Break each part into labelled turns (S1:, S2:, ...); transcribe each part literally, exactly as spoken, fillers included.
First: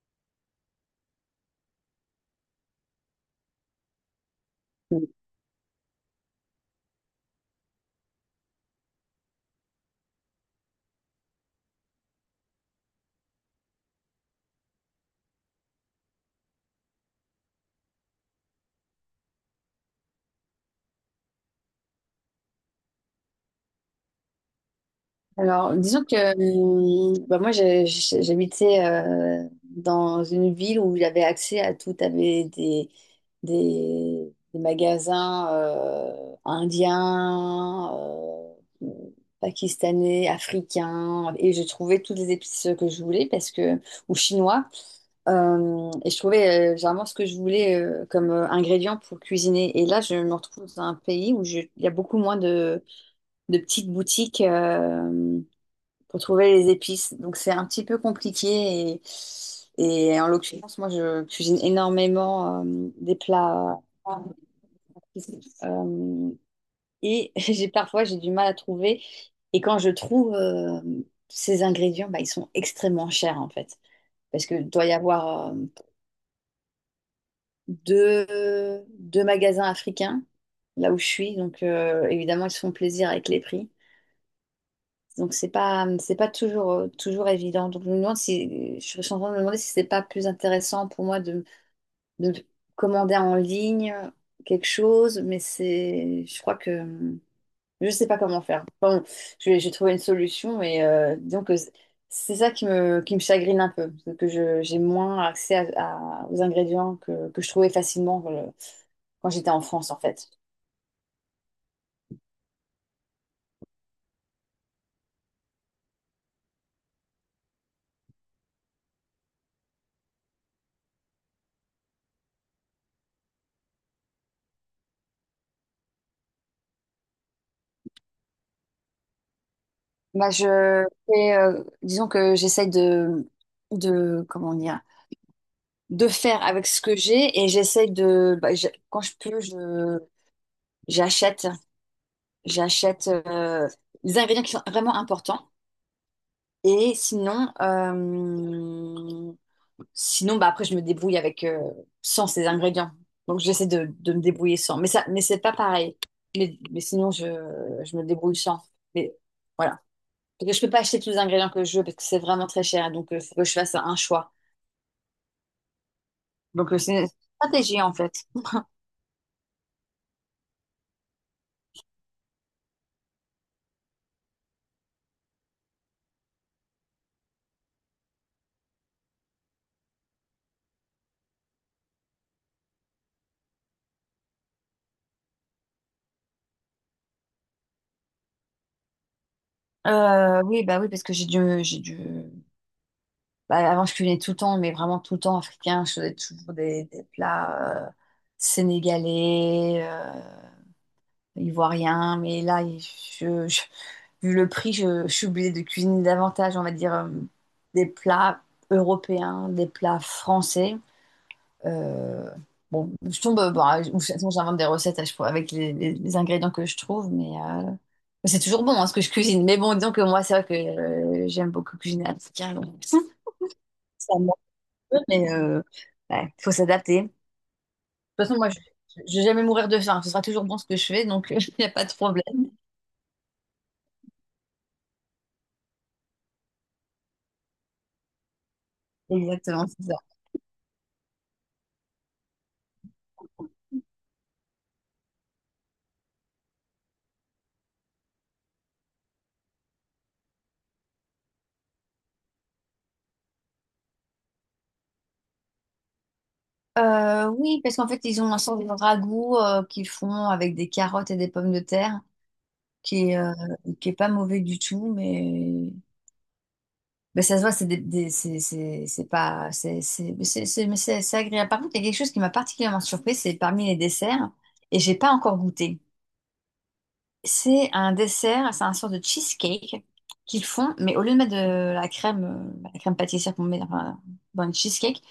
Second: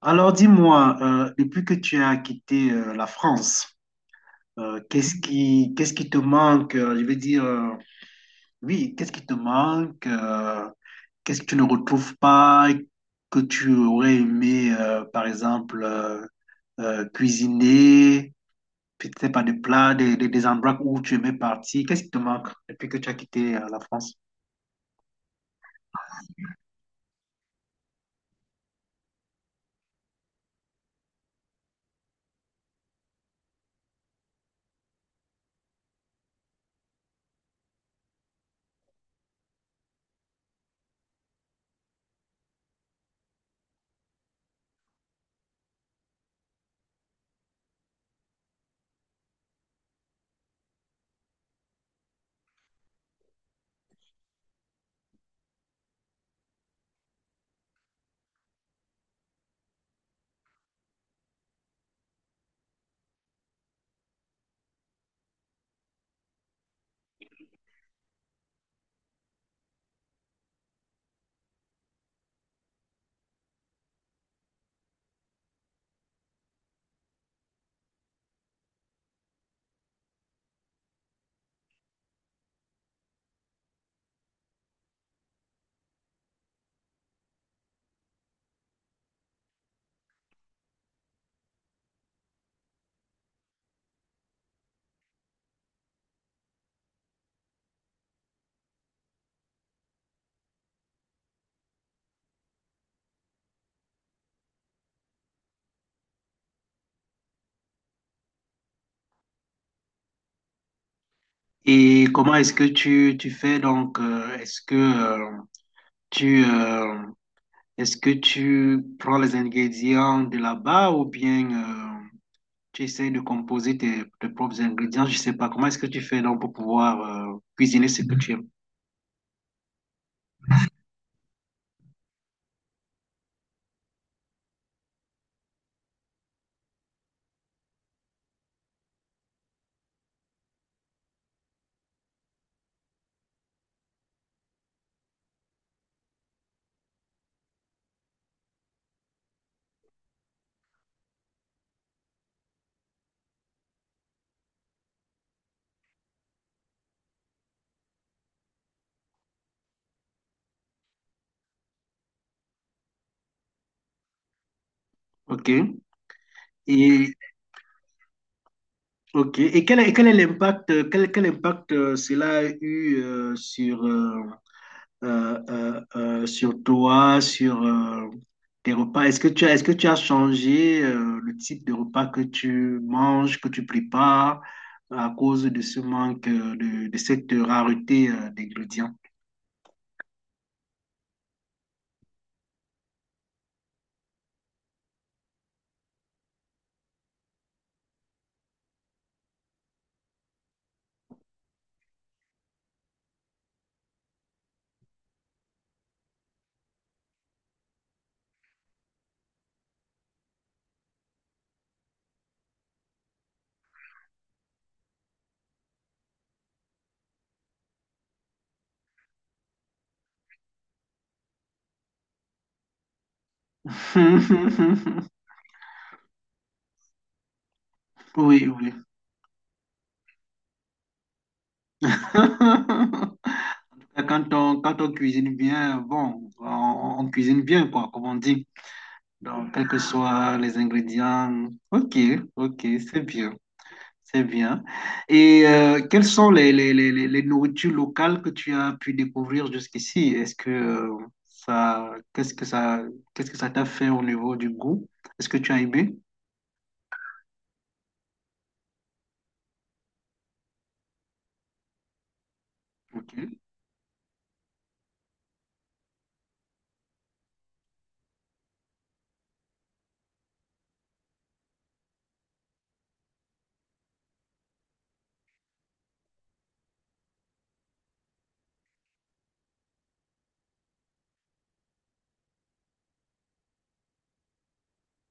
S1: Alors dis-moi, euh, depuis que tu as quitté euh, la France, euh, qu'est-ce qui, qu'est-ce qui te manque? euh, Je veux dire, euh, oui, qu'est-ce qui te manque? euh, qu'est-ce que tu ne retrouves pas et que tu aurais aimé, euh, par exemple, euh, euh, cuisiner, peut-être pas des plats, des, des, des endroits où tu aimais partir. Qu'est-ce qui te manque depuis que tu as quitté euh, la France?
S2: Alors, disons que hum, bah, moi, j'ai- j'ai- j'habitais euh, dans une ville où j'avais accès à tout. T'avais des, des, des magasins euh, indiens, euh, pakistanais, africains, et je trouvais toutes les épices que je voulais parce que, ou chinois. Euh, et je trouvais euh, généralement ce que je voulais euh, comme euh, ingrédient pour cuisiner. Et là, je me retrouve dans un pays où je- il y a beaucoup moins de, de petites boutiques euh, pour trouver les épices. Donc c'est un petit peu compliqué et, et en l'occurrence, moi je cuisine énormément euh, des plats euh, et j'ai parfois j'ai du mal à trouver et quand je trouve euh, ces ingrédients, bah, ils sont extrêmement chers en fait parce que doit y avoir euh, deux, deux magasins africains là où je suis donc euh, évidemment ils se font plaisir avec les prix. Donc c'est pas c'est pas toujours euh, toujours évident. Donc je me demande si je suis en train de me demander si c'est pas plus intéressant pour moi de, de commander en ligne quelque chose, mais c'est je crois que euh, je sais pas comment faire. Enfin, bon, je vais- j'ai trouvé une solution, mais euh, disons que c'est ça qui me qui me chagrine un peu, c'est que je j'ai moins accès à- à- aux ingrédients que, que je trouvais facilement euh, quand j'étais en France en fait.
S1: Et comment est-ce que tu, tu fais donc? euh, est-ce que euh, tu, euh, est-ce que tu prends les ingrédients de là-bas ou bien euh, tu essaies de composer tes, tes propres ingrédients? Je sais pas. Comment est-ce que tu fais donc pour pouvoir euh, cuisiner ce que tu aimes?
S2: Bah, je fais, euh, disons que j'essaye de, de, comment dire, de faire avec ce que j'ai et j'essaye de, bah, je- quand je peux, je, j'achète, j'achète euh, des ingrédients qui sont vraiment importants. Et sinon, euh, sinon, bah, après, je me débrouille avec, euh, sans ces ingrédients. Donc, j'essaie de, de me débrouiller sans. Mais ça, mais c'est pas pareil. Mais, mais sinon, je, je me débrouille sans. Mais voilà. Parce que je peux pas acheter tous les ingrédients que je veux parce que c'est vraiment très cher. Donc, il faut que je fasse un choix.
S1: OK.
S2: Donc, euh, c'est une
S1: Et,
S2: stratégie, en fait.
S1: ok. Et quel est, quel est l'impact, quel, quel impact euh, cela a eu euh, sur, euh, euh, euh, euh, sur toi, sur euh, tes repas. Est-ce que tu as, est-ce que tu as changé euh, le type de repas que tu manges, que tu prépares à cause de ce manque, euh, de, de cette rareté euh, d'ingrédients?
S2: Euh, oui, bah oui, parce que j'ai dû, j'ai dû... bah, avant, je cuisinais tout le temps, mais vraiment tout le temps africain. Je faisais toujours des, des plats euh, sénégalais, euh, ivoiriens. Mais là, il- je, je- vu le prix, je, je suis obligée de cuisiner davantage, on va dire, euh, des plats européens, des plats français. Euh, bon, je tombe, euh, bon, ou sinon j'invente des recettes à chaque fois avec les, les- les ingrédients que je trouve, mais euh, mais c'est toujours bon hein, ce que je cuisine. Mais bon, disons que moi, c'est vrai que euh, j'aime beaucoup cuisiner à petit carré, donc, Ça me manque peu, mais euh, ouais, faut s'adapter. De toute façon,
S1: Oui,
S2: moi, je
S1: oui.
S2: je vais jamais mourir de faim. Ce sera toujours bon ce que je fais, donc il n'y a pas de problème.
S1: Quand on, quand on cuisine bien, bon, on, on cuisine bien, quoi, comme on dit. Donc,
S2: Exactement,
S1: quels que
S2: c'est ça.
S1: soient les ingrédients. Ok, ok, c'est bien. C'est bien. Et euh, quelles sont les, les, les, les les nourritures locales que tu as pu découvrir jusqu'ici? Est-ce que euh, ça, qu'est-ce que ça, qu'est-ce que ça t'a fait au niveau du goût? Est-ce que tu as aimé?
S2: Euh, oui, parce qu'en fait, ils ont un sort de ragoût euh, qu'ils font avec des carottes et des pommes de terre, qui
S1: Ok.
S2: est, euh, qui est pas mauvais du tout, mais Mais ça se voit, c'est des- des- c'est c'est- c'est pas. C'est c'est- mais c'est- c'est- mais c'est- c'est agréable. Par contre, il y a quelque chose qui m'a particulièrement surpris, c'est parmi les desserts, et j'ai pas encore goûté. C'est un dessert, c'est un sort de cheesecake qu'ils font, mais au lieu de mettre de la crème, euh, la crème pâtissière qu'on met enfin, dans une cheesecake,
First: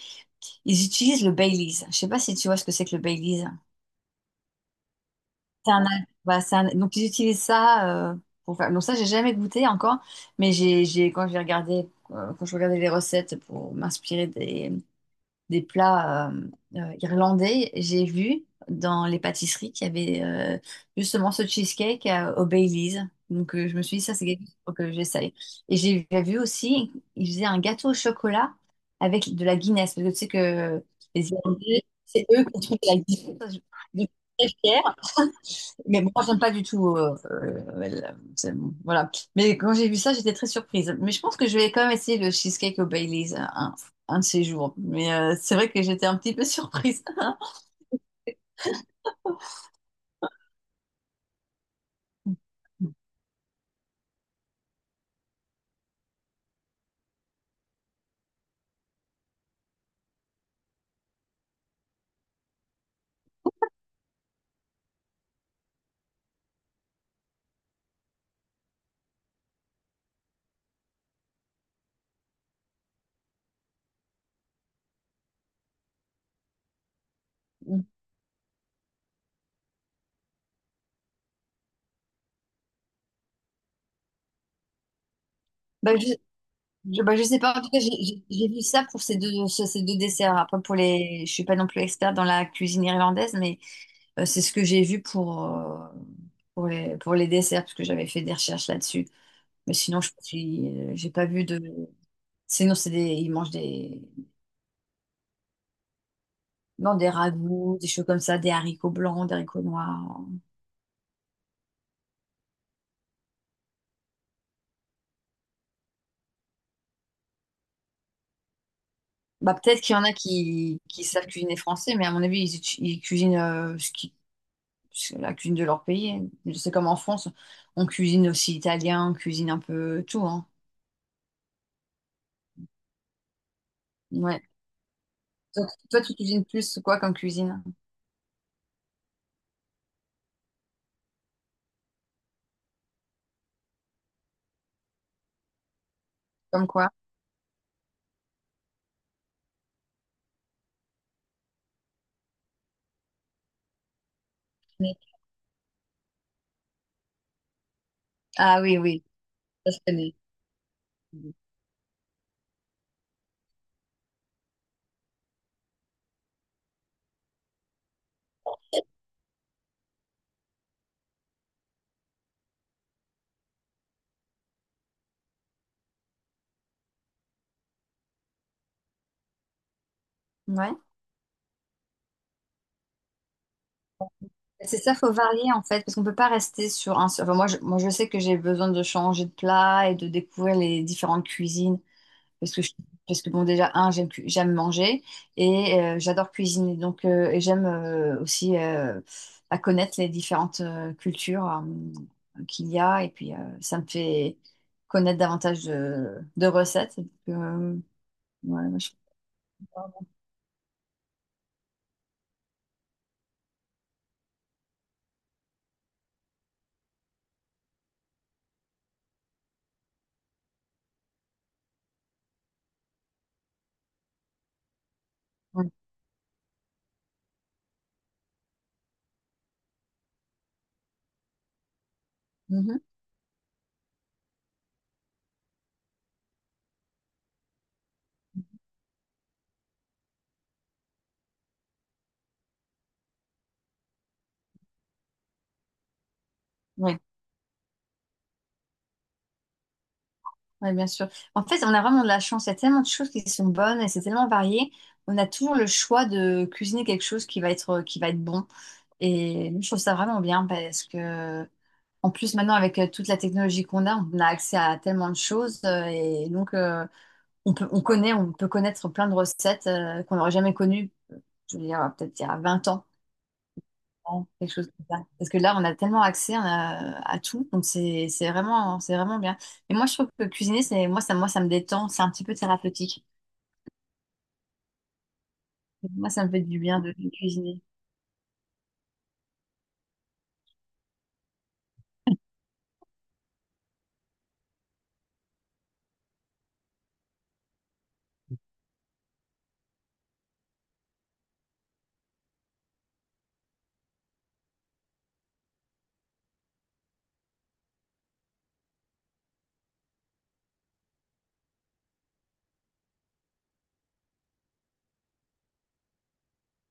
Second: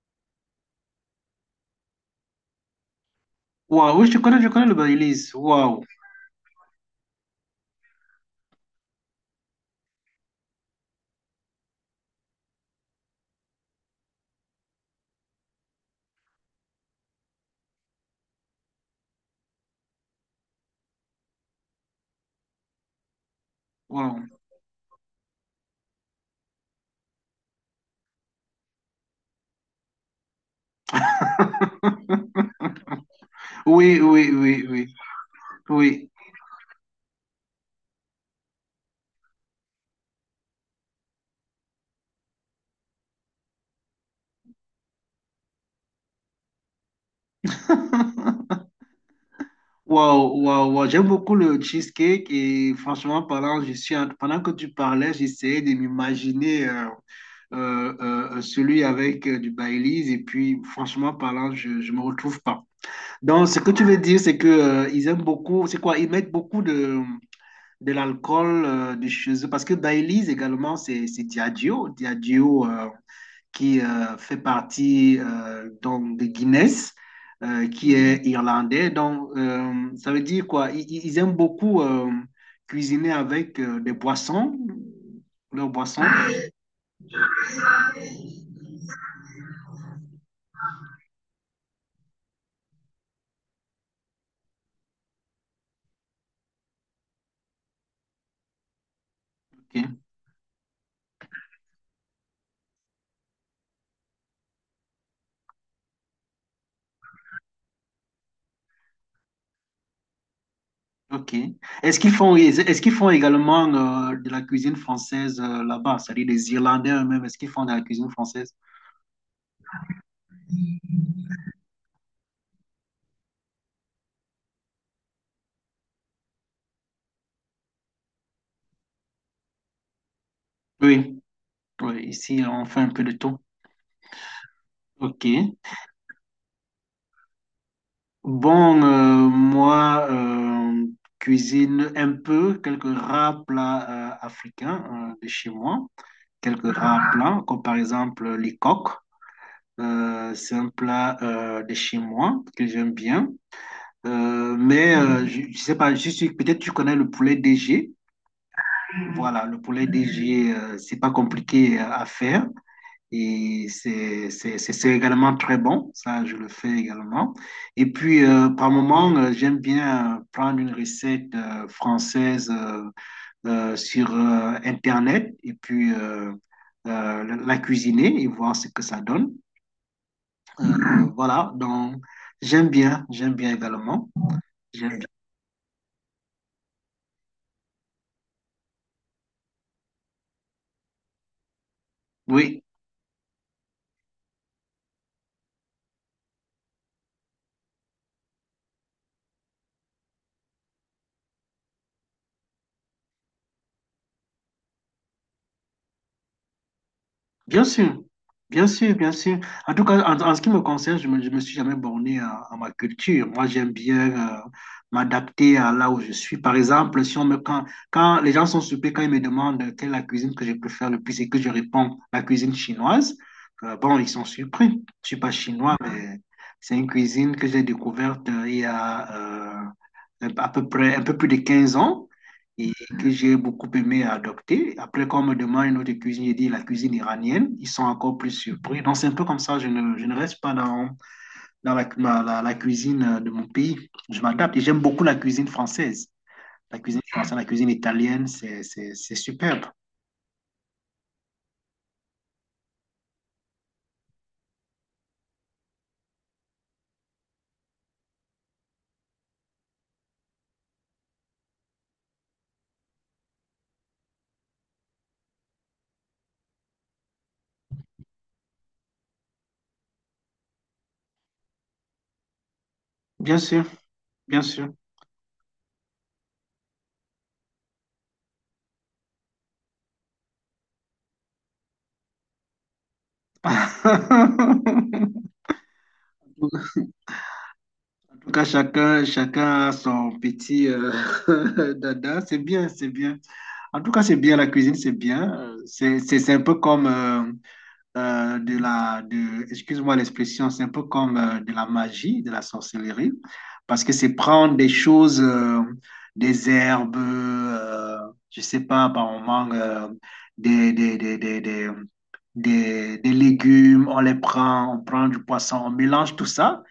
S2: ils utilisent le Baileys. Je sais pas si tu vois ce que c'est que le Baileys.
S1: Waouh, oui, je connais, je connais le Baileys.
S2: C'est
S1: Waouh,
S2: un, voilà, c'est un- donc ils utilisent ça euh, pour faire. Donc ça, j'ai jamais goûté encore, mais j'ai, j'ai quand j'ai regardé, euh, quand je regardais les recettes pour m'inspirer des des plats euh, euh, irlandais, j'ai vu dans les pâtisseries qu'il y avait euh, justement ce cheesecake euh, au Baileys. Donc euh, je me suis dit, ça
S1: waouh.
S2: c'est quelque chose faut que j'essaye. Et j'ai j'ai vu aussi, ils faisaient un gâteau au chocolat avec de la Guinness, parce que tu sais que les Irlandais, c'est eux qui trouvent la Guinness.
S1: Oui,
S2: Je suis
S1: oui,
S2: très
S1: oui, oui,
S2: fière. Mais
S1: oui.
S2: moi, j'aime pas du tout. euh, euh, la- c'est- bon, voilà. Mais quand j'ai vu ça, j'étais très surprise. Mais je pense que je vais quand même essayer le cheesecake au Baileys un, un- un de ces jours. Mais euh, c'est vrai que j'étais un petit peu surprise.
S1: Waouh, waouh, waouh. J'aime beaucoup le cheesecake et franchement parlant, je suis en- pendant que tu parlais, j'essayais de m'imaginer. euh, euh, euh, euh, celui avec euh, du Baileys. Et puis, franchement parlant, je ne me retrouve pas. Donc, ce que tu veux dire, c'est que euh, ils aiment beaucoup, c'est quoi? Ils mettent beaucoup de, de l'alcool euh, de chez eux. Parce que Baileys également, c'est c'est Diageo. Diageo euh, qui euh, fait partie euh, donc de Guinness, euh, qui est irlandais. Donc, euh, ça veut dire quoi? Ils, ils- ils aiment beaucoup euh, cuisiner avec euh, des boissons, leurs
S2: Bah,
S1: boissons.
S2: je, je, bah, je sais pas. En tout cas, j'ai j'ai- j'ai vu ça pour ces deux, ce- ces deux desserts. Après, pour les, je suis pas non plus experte dans la cuisine irlandaise, mais euh, c'est ce que j'ai vu pour, euh, pour les, pour les desserts, parce que j'avais fait des recherches là-dessus. Mais sinon, je suis, euh, j'ai pas vu de. Sinon, c'est des, ils mangent des, non, des ragoûts, des choses comme ça, des haricots blancs, des haricots noirs.
S1: Ok. Est-ce qu'ils font, est-ce qu'ils font également euh, de la cuisine française euh, là-bas? C'est-à-dire des Irlandais eux-mêmes, est-ce qu'ils font de la cuisine française?
S2: Bah, peut-être qu'il y en a qui, qui savent cuisiner français, mais à mon avis, ils, utu- ils cuisinent euh, ce qui, ce- la cuisine de leur pays. C'est comme en France, on cuisine aussi italien, on cuisine un peu tout, hein.
S1: Oui. Oui, ici, on fait un peu de tout.
S2: Ouais.
S1: Ok.
S2: Toi, tu toi, tu cuisines plus quoi comme cuisine?
S1: Bon, euh, moi, euh, cuisine un peu, quelques rares plats euh, africains euh, de chez moi.
S2: Comme
S1: Quelques
S2: quoi?
S1: rares plats, comme par exemple les coques. Euh, c'est un plat euh, de chez moi que j'aime bien. Euh, mais
S2: Oui.
S1: euh, je, je sais pas, je suis, peut-être tu connais le poulet D G.
S2: Ah oui, oui,
S1: Voilà, le
S2: ça je
S1: poulet
S2: connais.
S1: D G, euh, c'est pas compliqué à à faire et c'est c'est- c'est- c'est également très bon. Ça, je le fais également. Et puis, euh, par moment, euh, j'aime bien euh, prendre une recette euh, française euh, euh, sur euh, Internet et puis euh, euh, la la cuisiner et voir ce que ça donne. Euh,
S2: Ouais.
S1: voilà, donc j'aime bien, j'aime bien également.
S2: C'est ça,
S1: J'aime bien.
S2: faut varier en fait, parce qu'on peut pas rester sur un seul. Enfin, moi, je, moi, je sais que j'ai besoin de changer de plat et de découvrir les différentes cuisines. Parce que,
S1: Oui.
S2: je- parce que bon, déjà, un, j'aime cu- j'aime manger et euh, j'adore cuisiner. Donc, euh, et j'aime euh, aussi euh, à connaître les différentes euh, cultures euh, qu'il y a. Et puis, euh, ça me fait connaître davantage de, de recettes. Donc,
S1: Bien
S2: euh,
S1: sûr, bien
S2: ouais, moi, je-
S1: sûr, bien sûr. En tout cas, en, en ce qui me concerne, je me, je me suis jamais borné à, à ma culture. Moi, j'aime bien euh, m'adapter à là où je suis. Par exemple, si on me, quand, quand les gens sont surpris, quand ils me demandent quelle est la cuisine que je préfère le plus et que je réponds la cuisine chinoise, euh, bon, ils sont surpris. Je ne suis pas
S2: Ouais.
S1: chinois, mais c'est une cuisine que j'ai découverte euh, il y a euh, à peu près un peu plus de quinze ans. Et
S2: Mhm.
S1: que j'ai beaucoup aimé adopter. Après, quand on me demande une autre cuisine, je dis la cuisine iranienne. Ils sont encore plus surpris. Donc, c'est un peu comme ça. Je ne, je ne reste pas dans, dans la, la, la cuisine euh, de mon pays. Je m'adapte et j'aime beaucoup la cuisine française. La
S2: Ouais.
S1: cuisine française, la cuisine italienne, c'est, c'est, c'est superbe.
S2: Oui, bien sûr. En fait, on a vraiment de la chance. Il y a tellement de choses qui sont bonnes et c'est tellement varié. On a toujours le choix de cuisiner quelque chose qui va être, qui va être bon. Et je trouve ça vraiment bien parce que, en plus, maintenant, avec euh, toute la technologie qu'on a, on a accès à tellement de choses. euh, Et donc, euh, on peut, on connaît, on peut connaître plein de recettes euh, qu'on n'aurait jamais connues, je veux dire, peut-être il y a vingt ans
S1: Bien sûr,
S2: ans,
S1: bien
S2: quelque
S1: sûr.
S2: chose comme ça. Parce que là, on a tellement accès on a- à tout, donc c'est c'est vraiment, c'est vraiment bien. Et moi, je trouve que cuisiner, c'est moi, ça, moi, ça me détend, c'est un petit peu thérapeutique. Moi, ça me fait du bien de, de cuisiner.
S1: En tout cas, chacun, chacun a son petit euh, dada. C'est bien, c'est bien. En tout cas, c'est bien, la cuisine, c'est bien. Euh, C'est, c'est, c'est un peu comme euh, euh, de la, de, excuse-moi l'expression, c'est un peu comme euh, de la magie, de la sorcellerie, parce que c'est prendre des choses, euh, des herbes, euh, je sais pas, par moment, euh, des, des, des, des, des, des- des légumes, on les prend, on prend du poisson, on mélange tout ça,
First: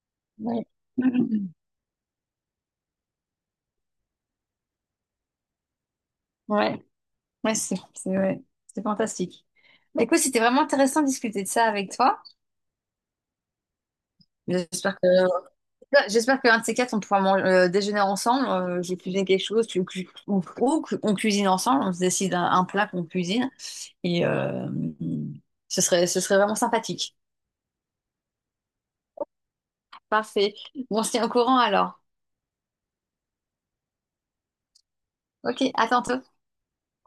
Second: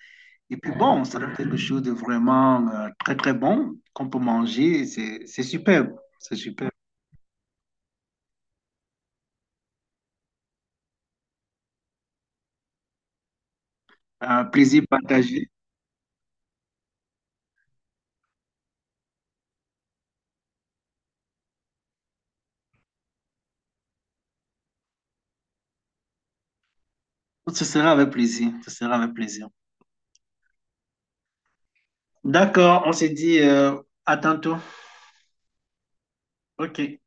S1: et
S2: Ouais,
S1: puis bon, ça donne quelque chose de vraiment euh, très, très bon qu'on peut manger, et c'est, c'est superbe, c'est superbe.
S2: ouais, ouais, c'est c'est ouais, c'est fantastique. Bah, écoute, c'était vraiment intéressant de discuter de ça avec toi.
S1: Un plaisir
S2: J'espère que
S1: partagé.
S2: j'espère qu'un de ces quatre, on pourra man- euh, déjeuner ensemble. Euh, j'ai cuisiné quelque chose, tu, cu- ou, ou on cuisine ensemble, on se décide un, un plat qu'on cuisine. Et euh, ce serait, ce serait vraiment sympathique.
S1: Ce sera avec plaisir, ce sera avec plaisir.
S2: Parfait. Bon, on se tient au courant alors.
S1: D'accord, on s'est dit euh, à tantôt.
S2: Ok, à tantôt
S1: Ok.